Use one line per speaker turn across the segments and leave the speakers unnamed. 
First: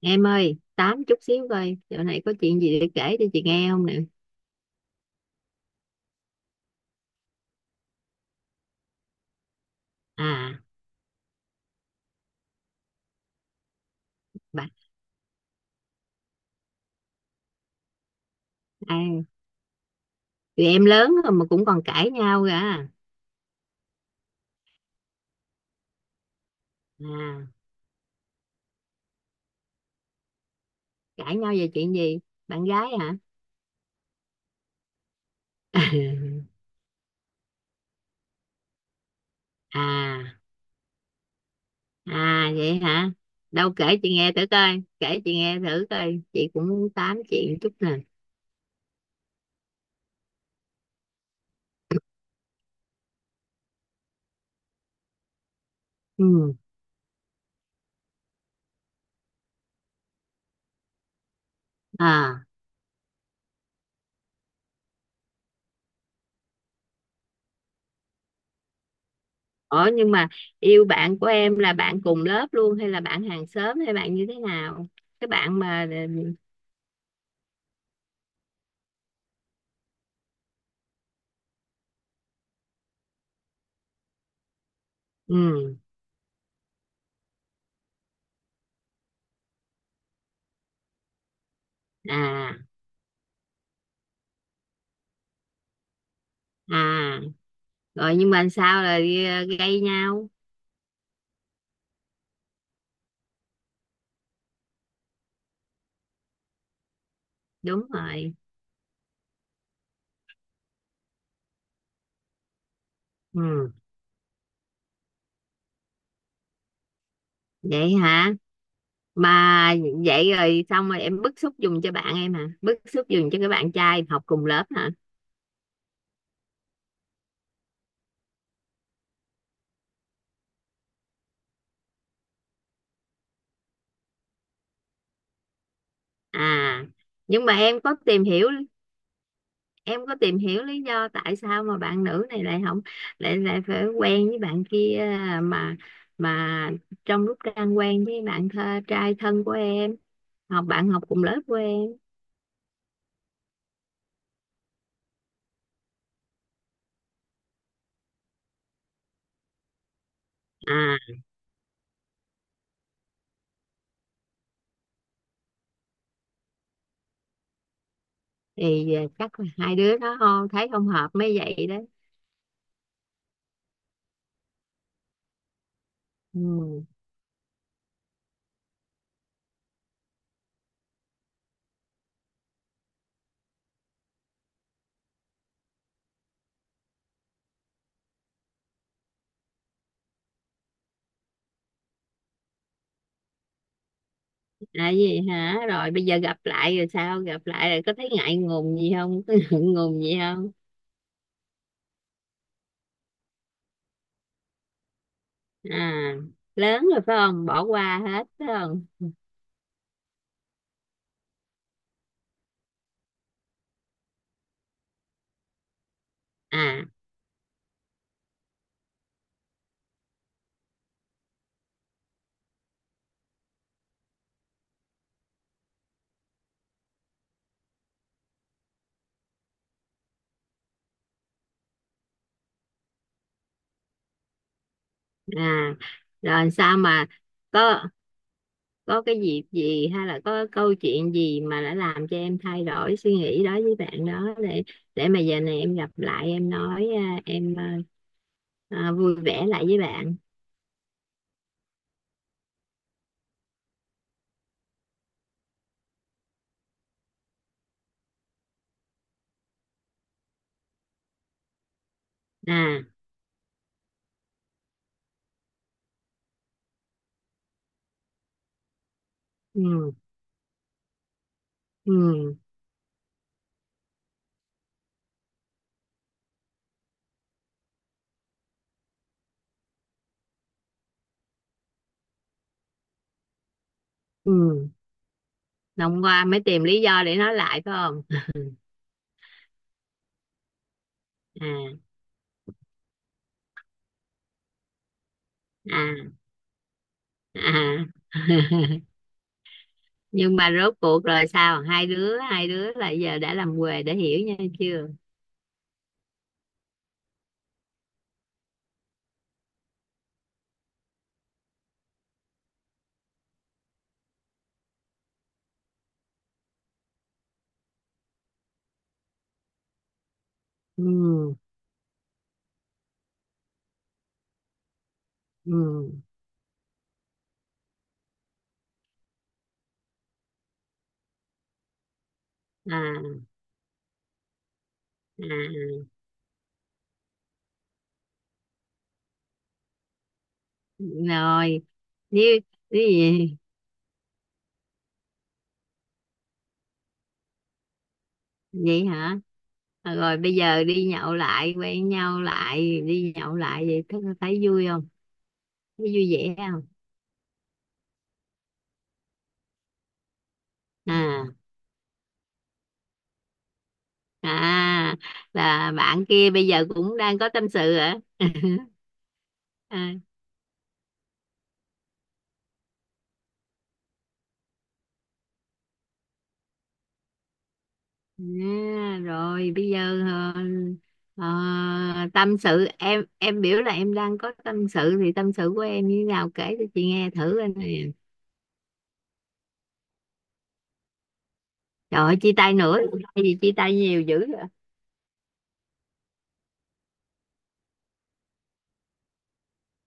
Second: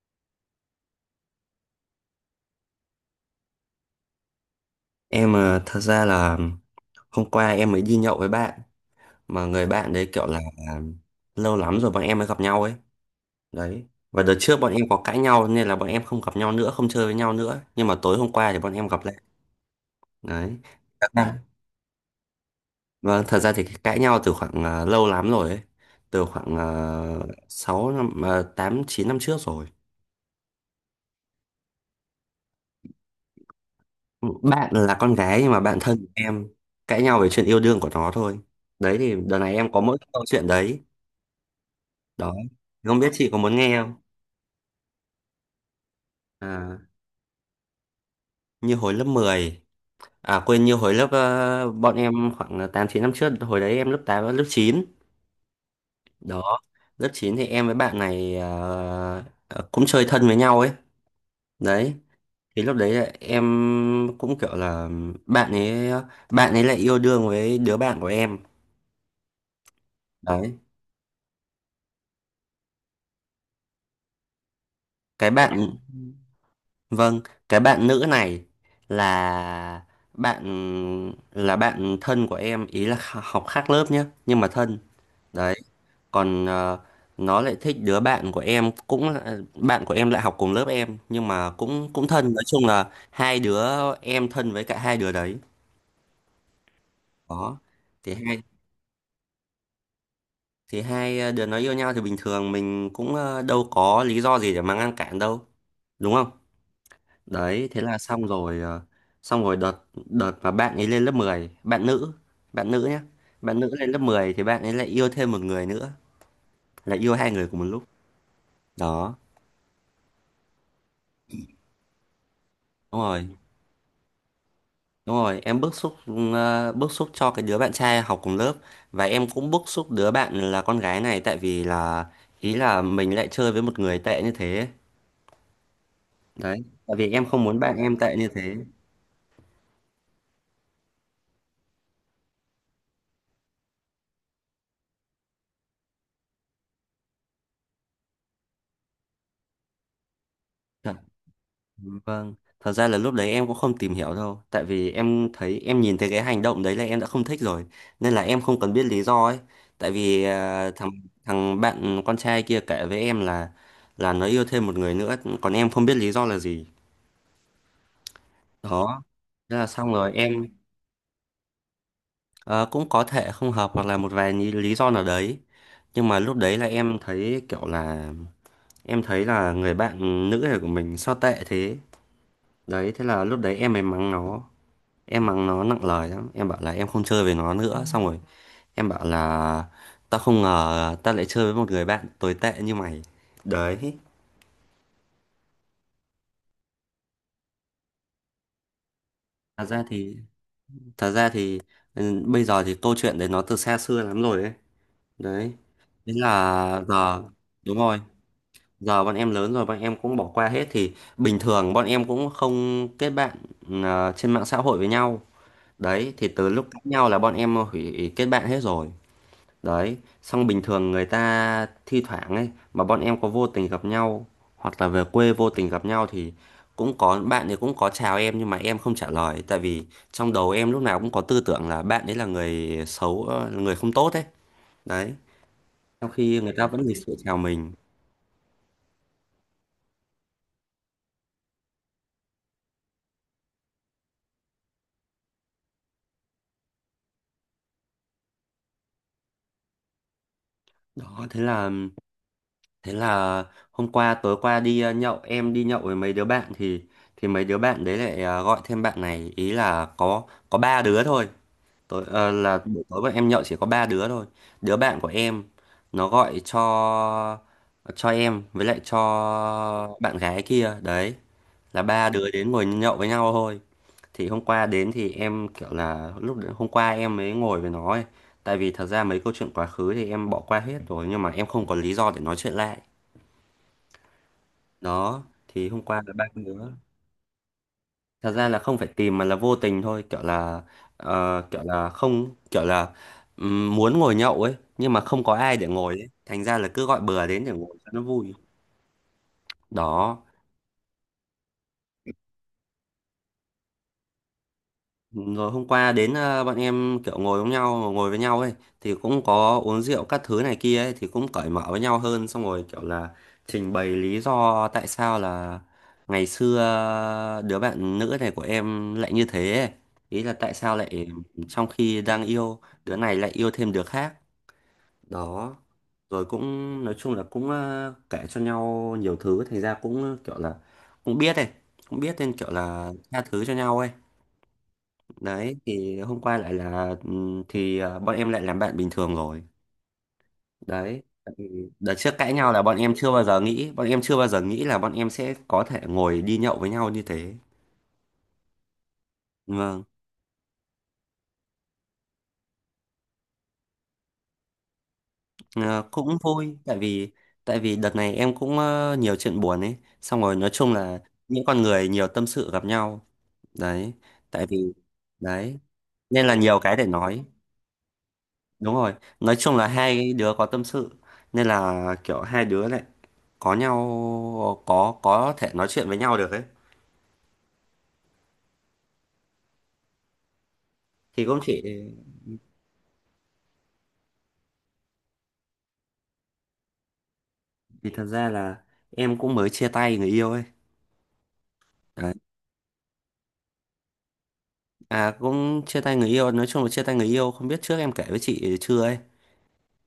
Em ơi, tám chút xíu coi, chỗ này có chuyện gì để kể cho chị nghe không nè.
Em thật ra là hôm qua em mới đi nhậu với bạn mà người bạn đấy kiểu là
À,
à, lâu lắm rồi bọn em mới gặp nhau ấy. Đấy. Và đợt trước
bà,
bọn em có cãi nhau nên là bọn em không gặp nhau nữa, không chơi với nhau nữa. Nhưng mà tối hôm qua thì bọn em
à,
gặp lại. Đấy.
tụi em
Các
lớn rồi
bạn.
mà cũng còn cãi nhau cả. À,
Vâng, thật ra thì cái cãi nhau từ khoảng lâu lắm rồi ấy. Từ khoảng
À,
6 năm, 8 9 năm trước rồi.
cãi nhau về chuyện gì? Bạn gái hả?
Bạn là con gái nhưng mà bạn thân của em, cãi nhau về chuyện yêu đương của nó thôi. Đấy, thì đợt này em có mỗi câu
À,
chuyện đấy đó,
à, vậy
không biết
hả?
chị có muốn
Đâu
nghe
kể
không.
chị nghe thử coi, kể chị nghe thử coi. Chị cũng
À,
muốn tám chuyện chút nè.
như hồi lớp mười, à quên, như hồi lớp bọn em khoảng 8 9 năm trước, hồi đấy em lớp 8 và lớp 9
Ừ,
đó. Lớp 9 thì em với bạn này, cũng chơi thân với nhau ấy. Đấy,
à,
thì lúc đấy là em cũng kiểu là bạn ấy bạn ấy lại yêu đương với đứa bạn của em.
ủa nhưng mà
Đấy,
yêu bạn của em là bạn cùng lớp luôn hay là bạn hàng xóm hay bạn như thế nào? Cái
cái
bạn
bạn.
mà,
Vâng, cái bạn nữ này là bạn là bạn thân của em, ý là học khác lớp nhá, nhưng mà thân. Đấy,
ừ,
còn nó lại thích đứa bạn của em, bạn của em lại học cùng lớp em nhưng mà cũng cũng thân, nói
à,
chung là hai đứa em thân với cả hai đứa đấy.
à.
Đó. Thì
Rồi nhưng
hai
mà sao là gây nhau.
thì hai đứa nó yêu nhau thì bình thường mình cũng đâu có lý do gì để mà ngăn cản đâu, đúng không? Đấy, thế
Đúng
là xong
rồi.
rồi, xong rồi đợt đợt mà bạn ấy lên lớp mười, bạn nữ nhé. Bạn nữ
Ừ.
lên lớp 10 thì bạn ấy lại yêu thêm một người nữa, là yêu hai người cùng một lúc.
Vậy hả?
Đó,
Mà vậy rồi xong rồi em bức xúc dùng cho bạn em hả, bức
đúng
xúc
rồi.
dùng cho cái bạn trai học cùng lớp hả?
Đúng rồi, em bức xúc, bức xúc cho cái đứa bạn trai học cùng lớp và em cũng bức xúc đứa bạn là con gái này, tại vì là ý là mình lại chơi với một người tệ như thế.
À,
Đấy, tại vì em không
nhưng mà
muốn bạn
em
em
có
tệ
tìm
như
hiểu em có tìm hiểu lý do tại sao mà bạn nữ này lại không, lại lại phải quen với bạn kia, mà mà trong lúc đang quen với bạn trai thân của em, bạn
thế.
học cùng lớp của em.
Vâng, thật ra là lúc đấy em cũng không tìm hiểu đâu, tại vì em thấy, em nhìn thấy cái hành động đấy là em đã không thích rồi, nên là em không cần biết lý do ấy. Tại vì thằng
À,
thằng bạn con trai kia kể với em là nó yêu thêm một người nữa, còn em không biết lý do là gì.
thì
Đó,
chắc là
thế là
hai
xong
đứa
rồi
nó không
em,
thấy không hợp mới vậy đó.
cũng có thể không hợp hoặc là một vài lý lý do nào đấy. Nhưng mà lúc đấy là
Ừ.
em thấy kiểu là em thấy là người bạn nữ này của mình sao tệ thế. Đấy, thế là lúc đấy em mới mắng nó. Em mắng nó nặng lời lắm, em bảo là em không chơi với nó. Ừ. Nữa xong rồi em bảo là tao không ngờ tao lại chơi với một người bạn tồi tệ như mày. Đấy.
À gì hả? Rồi bây giờ gặp lại rồi, sao gặp lại rồi có thấy ngại ngùng gì không, có
thật
ngượng
ra
ngùng gì
thì
không?
thật ra thì bây giờ thì câu chuyện đấy nó từ xa xưa lắm rồi ấy. Đấy, thế
À, lớn
là
rồi phải
giờ,
không, bỏ
đúng
qua
rồi,
hết phải không?
giờ bọn em lớn rồi, bọn em cũng bỏ qua hết thì bình thường bọn em cũng không kết bạn ừ, trên mạng xã hội với nhau. Đấy, thì từ lúc cãi
À,
nhau là bọn em hủy kết bạn hết rồi. Đấy, xong bình thường người ta thi thoảng ấy mà bọn em có vô tình gặp nhau hoặc là về quê vô tình gặp nhau thì cũng có, bạn ấy cũng có chào em nhưng mà em không trả lời, tại vì trong đầu em lúc nào cũng có tư tưởng là bạn ấy là người xấu, người không tốt ấy. Đấy,
à,
trong khi
rồi
người ta
sao
vẫn lịch
mà
sự chào mình.
có có cái dịp gì hay là có câu chuyện gì mà đã làm cho em thay đổi suy nghĩ đó với bạn đó, để mà giờ này em gặp lại em nói à, em à, à, vui vẻ lại với bạn.
Đó, thế là hôm qua, tối qua đi nhậu, em đi nhậu với mấy đứa bạn thì, mấy đứa bạn đấy lại gọi thêm bạn này, ý là có, ba đứa thôi. Tối, là
À,
buổi tối bọn em nhậu chỉ có ba đứa thôi. Đứa bạn của em nó gọi cho, em với lại cho
ừ,
bạn gái kia đấy, là ba đứa
ừ,
đến ngồi nhậu với nhau thôi. Thì hôm qua đến thì em kiểu là, hôm qua em mới ngồi với nó ấy. Tại vì thật ra mấy câu chuyện quá khứ thì em bỏ qua hết rồi nhưng mà em không có lý do để nói chuyện lại.
ừ,
Đó, thì hôm qua
hôm
là ba
qua mới tìm
đứa,
lý do để nói lại phải không?
thật ra là không phải tìm mà là vô tình thôi, kiểu là
À,
kiểu là không, kiểu là muốn ngồi nhậu ấy nhưng mà không có ai để ngồi ấy,
à,
thành ra là cứ gọi bừa
à,
đến để ngồi cho nó vui. Đó.
nhưng mà rốt cuộc rồi sao, hai đứa là giờ đã làm quề để hiểu nhau chưa?
Rồi hôm qua đến, bọn em kiểu ngồi với nhau ấy, thì cũng có uống rượu các thứ này kia ấy thì cũng cởi mở với nhau hơn, xong rồi kiểu là trình bày lý do tại sao là ngày xưa đứa bạn nữ này của em lại như thế ấy. Ý là tại sao
Ừ,
lại trong khi đang yêu đứa này lại yêu thêm đứa khác, đó.
ừ,
Rồi cũng, nói chung là cũng kể cho nhau nhiều thứ, thành ra cũng kiểu là cũng biết ấy, cũng biết nên kiểu là
à,
tha thứ cho nhau ấy.
à,
Đấy,
à.
thì hôm qua lại là, thì bọn em lại làm bạn bình thường rồi. Đấy, tại
Rồi
vì đợt trước
như
cãi nhau là bọn
cái
em chưa bao
gì
giờ nghĩ bọn em chưa bao giờ nghĩ là bọn em sẽ có thể ngồi đi nhậu với nhau như thế.
vậy hả?
Vâng.
À, rồi bây giờ đi nhậu lại, quen nhau lại đi nhậu lại, vậy thấy thấy vui không,
À,
thấy vui
cũng
vẻ
vui
không?
tại vì, đợt này em cũng nhiều chuyện buồn ấy, xong rồi nói chung là
À,
những con người nhiều tâm sự gặp nhau đấy. Tại vì
à,
đấy
là bạn
nên
kia
là
bây
nhiều
giờ
cái để
cũng đang
nói,
có tâm sự hả?
đúng rồi, nói chung là
À,
hai đứa có tâm sự nên là kiểu hai đứa lại có nhau, có thể nói chuyện với nhau được ấy.
À, rồi bây giờ
Thì
ờ,
cũng chỉ
tâm sự, em biểu là em đang có tâm sự thì tâm sự của em như thế nào, kể cho chị nghe thử anh nè.
vì thật ra là em cũng mới chia tay người yêu ấy.
Trời
Đấy.
ơi, chia tay nữa. Hay gì chia tay nhiều dữ vậy?
À, cũng chia tay người yêu, nói chung là chia tay người yêu, không biết trước em kể với chị chưa ấy.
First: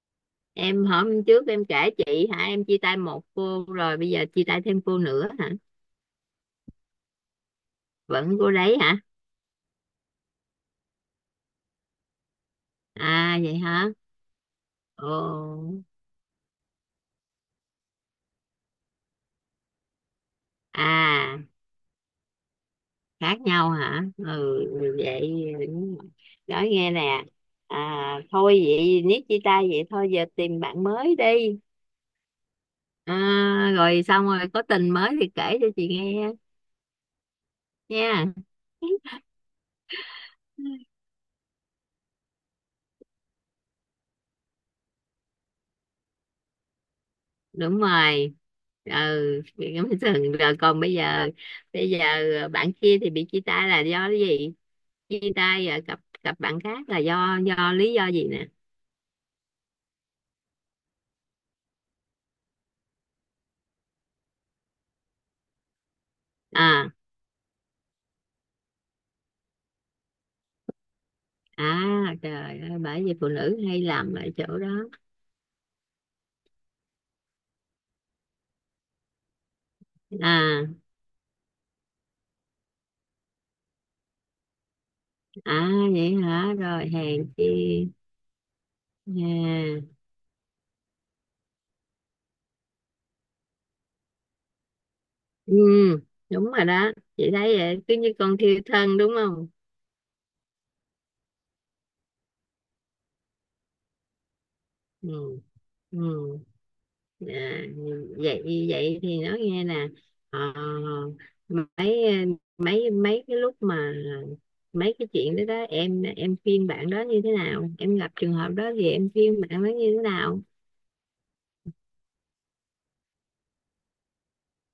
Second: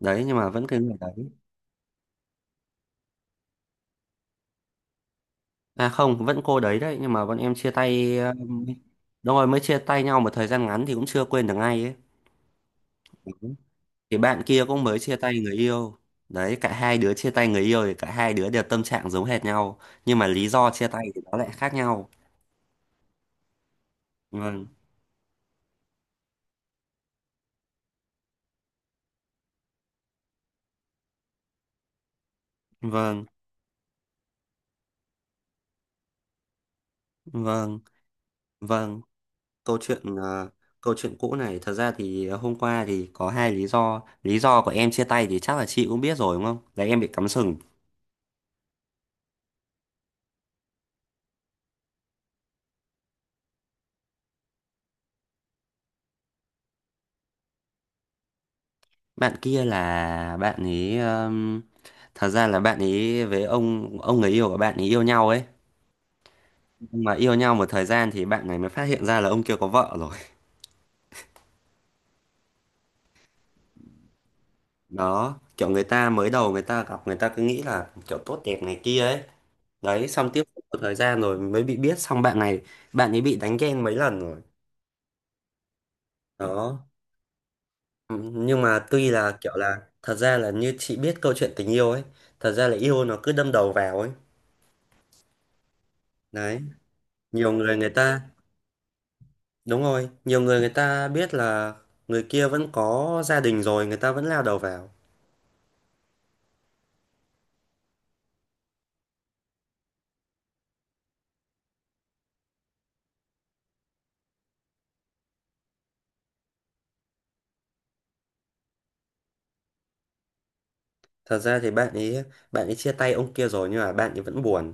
Đấy nhưng mà vẫn cái
Em
người đấy.
hôm trước em kể chị hả, em chia tay một cô rồi bây giờ chia tay thêm cô nữa hả?
À không, vẫn cô đấy đấy, nhưng mà bọn em chia tay,
Vẫn cô đấy hả?
đúng rồi, mới chia tay nhau một thời gian ngắn thì cũng chưa quên được ngay ấy.
À vậy hả?
Thì bạn kia cũng mới
Ồ.
chia tay người yêu. Đấy, cả hai đứa chia tay người yêu thì cả hai đứa đều tâm trạng giống hệt nhau, nhưng mà lý do chia tay thì nó
À
lại khác nhau.
khác nhau hả?
Vâng,
Ừ vậy. Đúng, nói nghe nè. À, thôi vậy nếu chia tay vậy thôi giờ tìm bạn mới đi. À,
vâng,
rồi xong rồi có tình mới thì kể cho chị nghe
vâng,
nha.
vâng, câu chuyện câu chuyện cũ này, thật ra thì hôm qua thì có hai lý do. Lý do của em chia tay thì chắc là chị cũng biết rồi đúng không? Là em bị cắm sừng.
Đúng rồi. Ừ. Thường rồi, còn bây giờ bạn kia thì bị chia tay là do cái gì? Chia tay rồi cặp cặp bạn khác là do lý do gì nè?
Bạn kia là bạn ấy, thật ra là bạn ấy với ông người yêu của bạn ấy yêu nhau ấy.
À,
Nhưng mà yêu nhau một thời gian thì bạn này mới phát hiện ra là ông kia có vợ rồi.
à, trời ơi, bởi vì phụ nữ hay làm ở chỗ đó.
Đó, kiểu người ta mới đầu người ta gặp người ta cứ nghĩ là kiểu tốt đẹp này kia ấy. Đấy, xong tiếp
À,
một thời gian rồi mới bị biết, xong bạn này, bạn ấy bị đánh ghen mấy lần rồi.
à, vậy hả,
Đó.
rồi hèn chi.
Ừ, nhưng mà tuy là kiểu là
À,
thật ra là như chị biết câu chuyện tình yêu ấy, thật ra là yêu nó cứ đâm đầu vào ấy.
ừ, đúng
Đấy,
rồi đó. Chị
nhiều
thấy
người
vậy
người
cứ như
ta,
con thiêu thân đúng không?
đúng rồi, nhiều người người ta biết là người kia vẫn có gia đình rồi người ta vẫn lao đầu vào.
Ừ, ừ, à, vậy vậy thì nói nghe nè. ờ, mấy mấy mấy cái lúc mà mấy cái chuyện đó đó em khuyên bạn đó như thế nào, em gặp trường hợp đó thì em khuyên bạn đó như thế nào?
Thật ra thì bạn ấy chia tay ông kia rồi nhưng mà bạn ấy vẫn buồn,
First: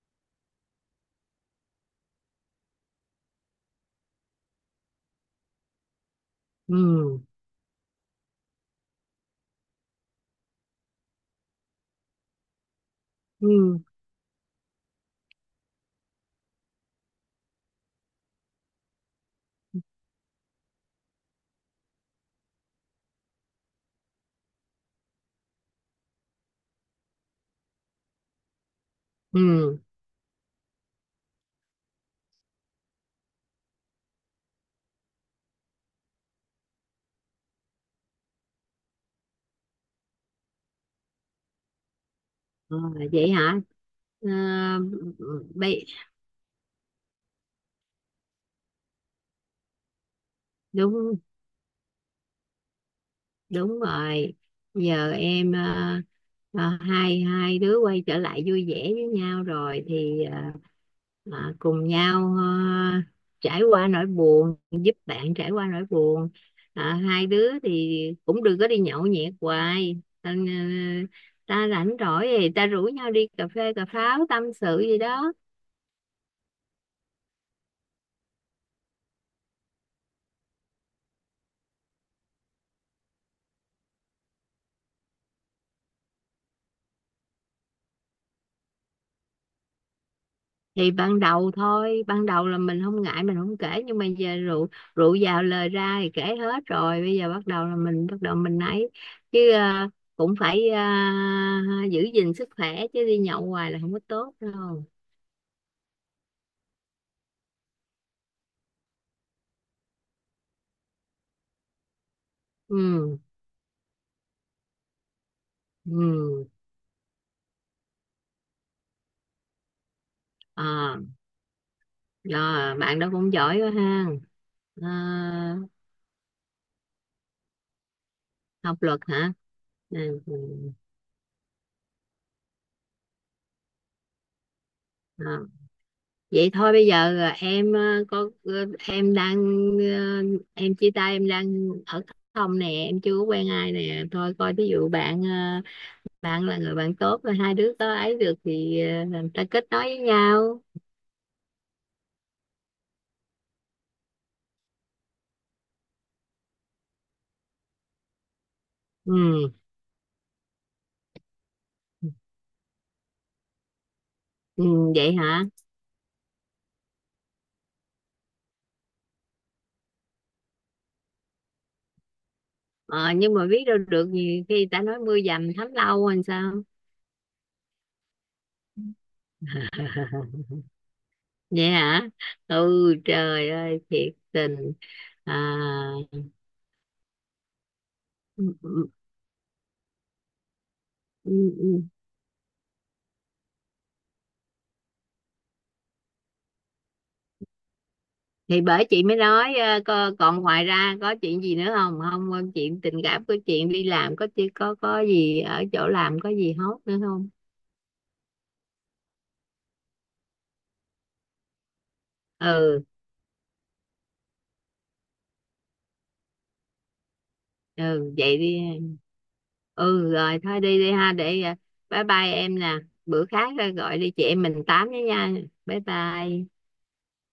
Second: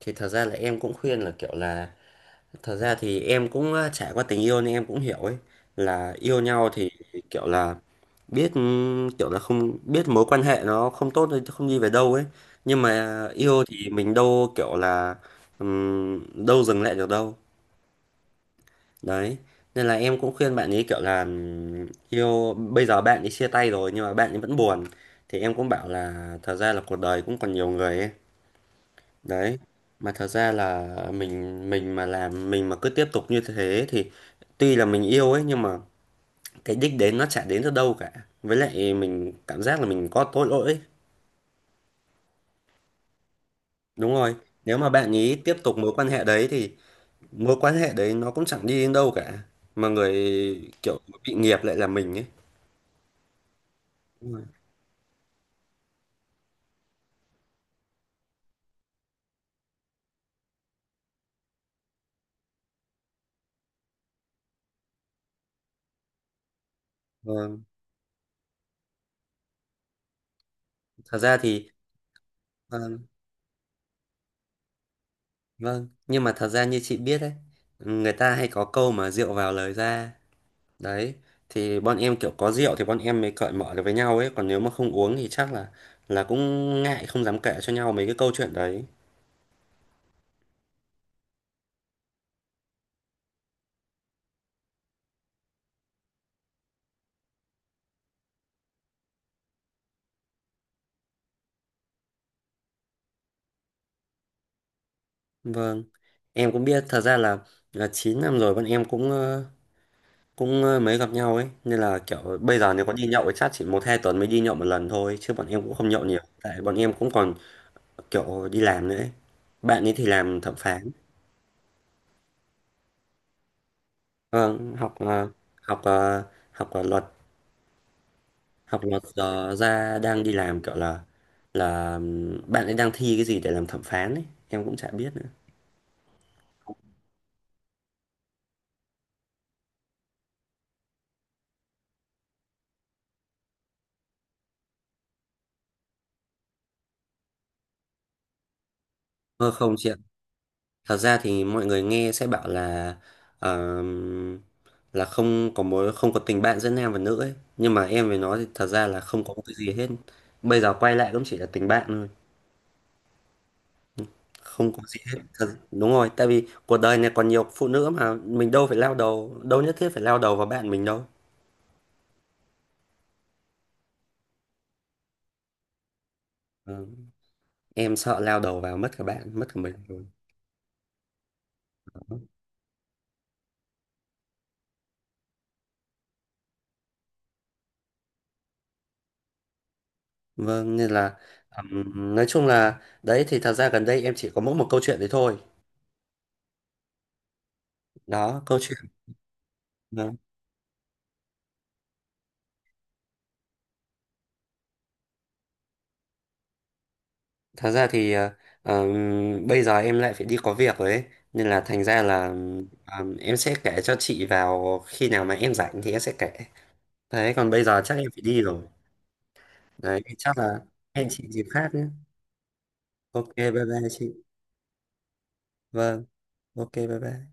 thì thật ra là em cũng khuyên là kiểu là, thật ra thì em cũng trải qua tình yêu nên em cũng hiểu ấy, là yêu nhau thì
Ừ,
kiểu là biết, kiểu là không biết mối quan hệ nó không tốt thì không đi về đâu ấy, nhưng mà
ừ,
yêu thì mình đâu kiểu là, đâu dừng lại được đâu. Đấy, nên là em cũng khuyên bạn ấy kiểu là, yêu bây giờ bạn ấy chia tay rồi nhưng mà bạn ấy vẫn buồn, thì em cũng bảo là thật ra là cuộc đời cũng còn nhiều người ấy. Đấy,
ừ.
mà thật ra là mình mà cứ tiếp tục như thế thì tuy là mình yêu ấy nhưng mà cái đích đến nó chả đến được đâu cả, với lại mình cảm giác là mình có tội lỗi ấy.
Ờ, vậy hả.
Đúng
Ờ,
rồi, nếu mà bạn ý tiếp tục
bây
mối quan hệ đấy thì mối quan hệ đấy nó cũng chẳng đi đến đâu cả, mà người kiểu
đúng
bị nghiệp lại là mình ấy.
đúng rồi. Giờ em hai hai đứa quay trở lại vui vẻ với nhau rồi thì cùng nhau trải qua nỗi buồn, giúp bạn trải qua nỗi buồn. Ờ, hai đứa
Vâng,
thì cũng đừng có đi nhậu nhẹt hoài ta,
thật ra
ta
thì,
rảnh rỗi thì ta rủ
vâng,
nhau đi cà phê cà pháo tâm sự gì đó.
vâng, nhưng mà thật ra như chị biết đấy, người ta hay có câu mà rượu vào lời ra. Đấy, thì bọn em kiểu có rượu thì bọn em mới cởi mở được với nhau ấy, còn nếu mà không uống thì chắc là cũng ngại không dám kể cho nhau mấy cái câu chuyện đấy.
Thì ban đầu thôi, ban đầu là mình không ngại mình không kể nhưng mà giờ rượu rượu vào lời ra thì kể hết rồi, bây giờ bắt đầu là mình bắt đầu mình ấy. Chứ cũng phải giữ gìn sức khỏe chứ đi nhậu hoài là không có tốt đâu.
Vâng. Em cũng biết thật ra là, 9 năm rồi bọn em cũng cũng mới gặp nhau ấy, nên là kiểu bây giờ nếu có đi
Ừ,
nhậu thì chắc chỉ một hai tuần mới đi nhậu một lần thôi, chứ bọn em cũng không nhậu nhiều,
ừ,
tại bọn em cũng còn kiểu đi làm nữa ấy. Bạn ấy thì làm thẩm phán.
à, rồi bạn đó cũng giỏi quá ha.
Vâng,
Ờ,
học học học luật,
học
học
luật
luật
hả?
giờ ra
Ừ.
đang đi
Ừ.
làm kiểu là bạn ấy đang thi cái gì để làm thẩm phán ấy em cũng chả biết
Ờ.
nữa.
Vậy thôi bây giờ à, em à, có à, em đang à, em chia tay em đang ở không nè, em chưa có quen ai nè thôi coi ví dụ bạn à, bạn là người bạn tốt rồi hai đứa có ấy được thì à, làm ta
Ờ,
kết
không
nối
chị ạ,
với nhau.
thật ra thì mọi người nghe sẽ bảo là, ờm, là không có mối, không có tình bạn giữa nam và nữ ấy, nhưng mà em với nó thì thật ra là không có một
Ừ,
cái gì hết, bây giờ quay lại cũng chỉ là tình bạn thôi,
ừ
không có gì
vậy
hết
hả.
thật, đúng rồi, tại vì cuộc đời này còn nhiều phụ nữ mà mình đâu phải lao đầu đâu, nhất thiết phải lao đầu vào bạn mình đâu.
Ờ, nhưng mà biết đâu được gì khi người ta nói mưa dầm thấm lâu làm sao.
Ờ, em sợ lao đầu vào mất cả bạn mất cả mình.
Vậy hả. Ừ, trời ơi thiệt tình. À, ừ, ừ,
Vâng, nên là
ừ, ừ.
nói chung là đấy thì thật ra gần đây em chỉ có mỗi một câu chuyện đấy thôi. Đó, câu
Thì
chuyện.
bởi chị mới nói
Vâng.
còn ngoài ra có chuyện gì nữa không không chuyện tình cảm, có chuyện đi làm, có có gì ở chỗ làm có gì hốt nữa không?
Thật ra thì bây giờ em lại phải đi có việc rồi ấy. Nên là thành ra là
Ừ,
em sẽ kể cho chị vào khi nào mà em rảnh thì em sẽ kể. Đấy, còn bây giờ chắc em
ừ,
phải
vậy
đi
đi
rồi.
em.
Đấy,
Ừ
chắc
rồi
là
thôi đi đi
hẹn
ha,
chị
để
dịp khác nhé.
bye bye em nè. Bữa
Ok,
khác
bye bye
gọi
chị.
đi chị em mình tám với nha. Bye
Vâng,
bye.
ok, bye bye.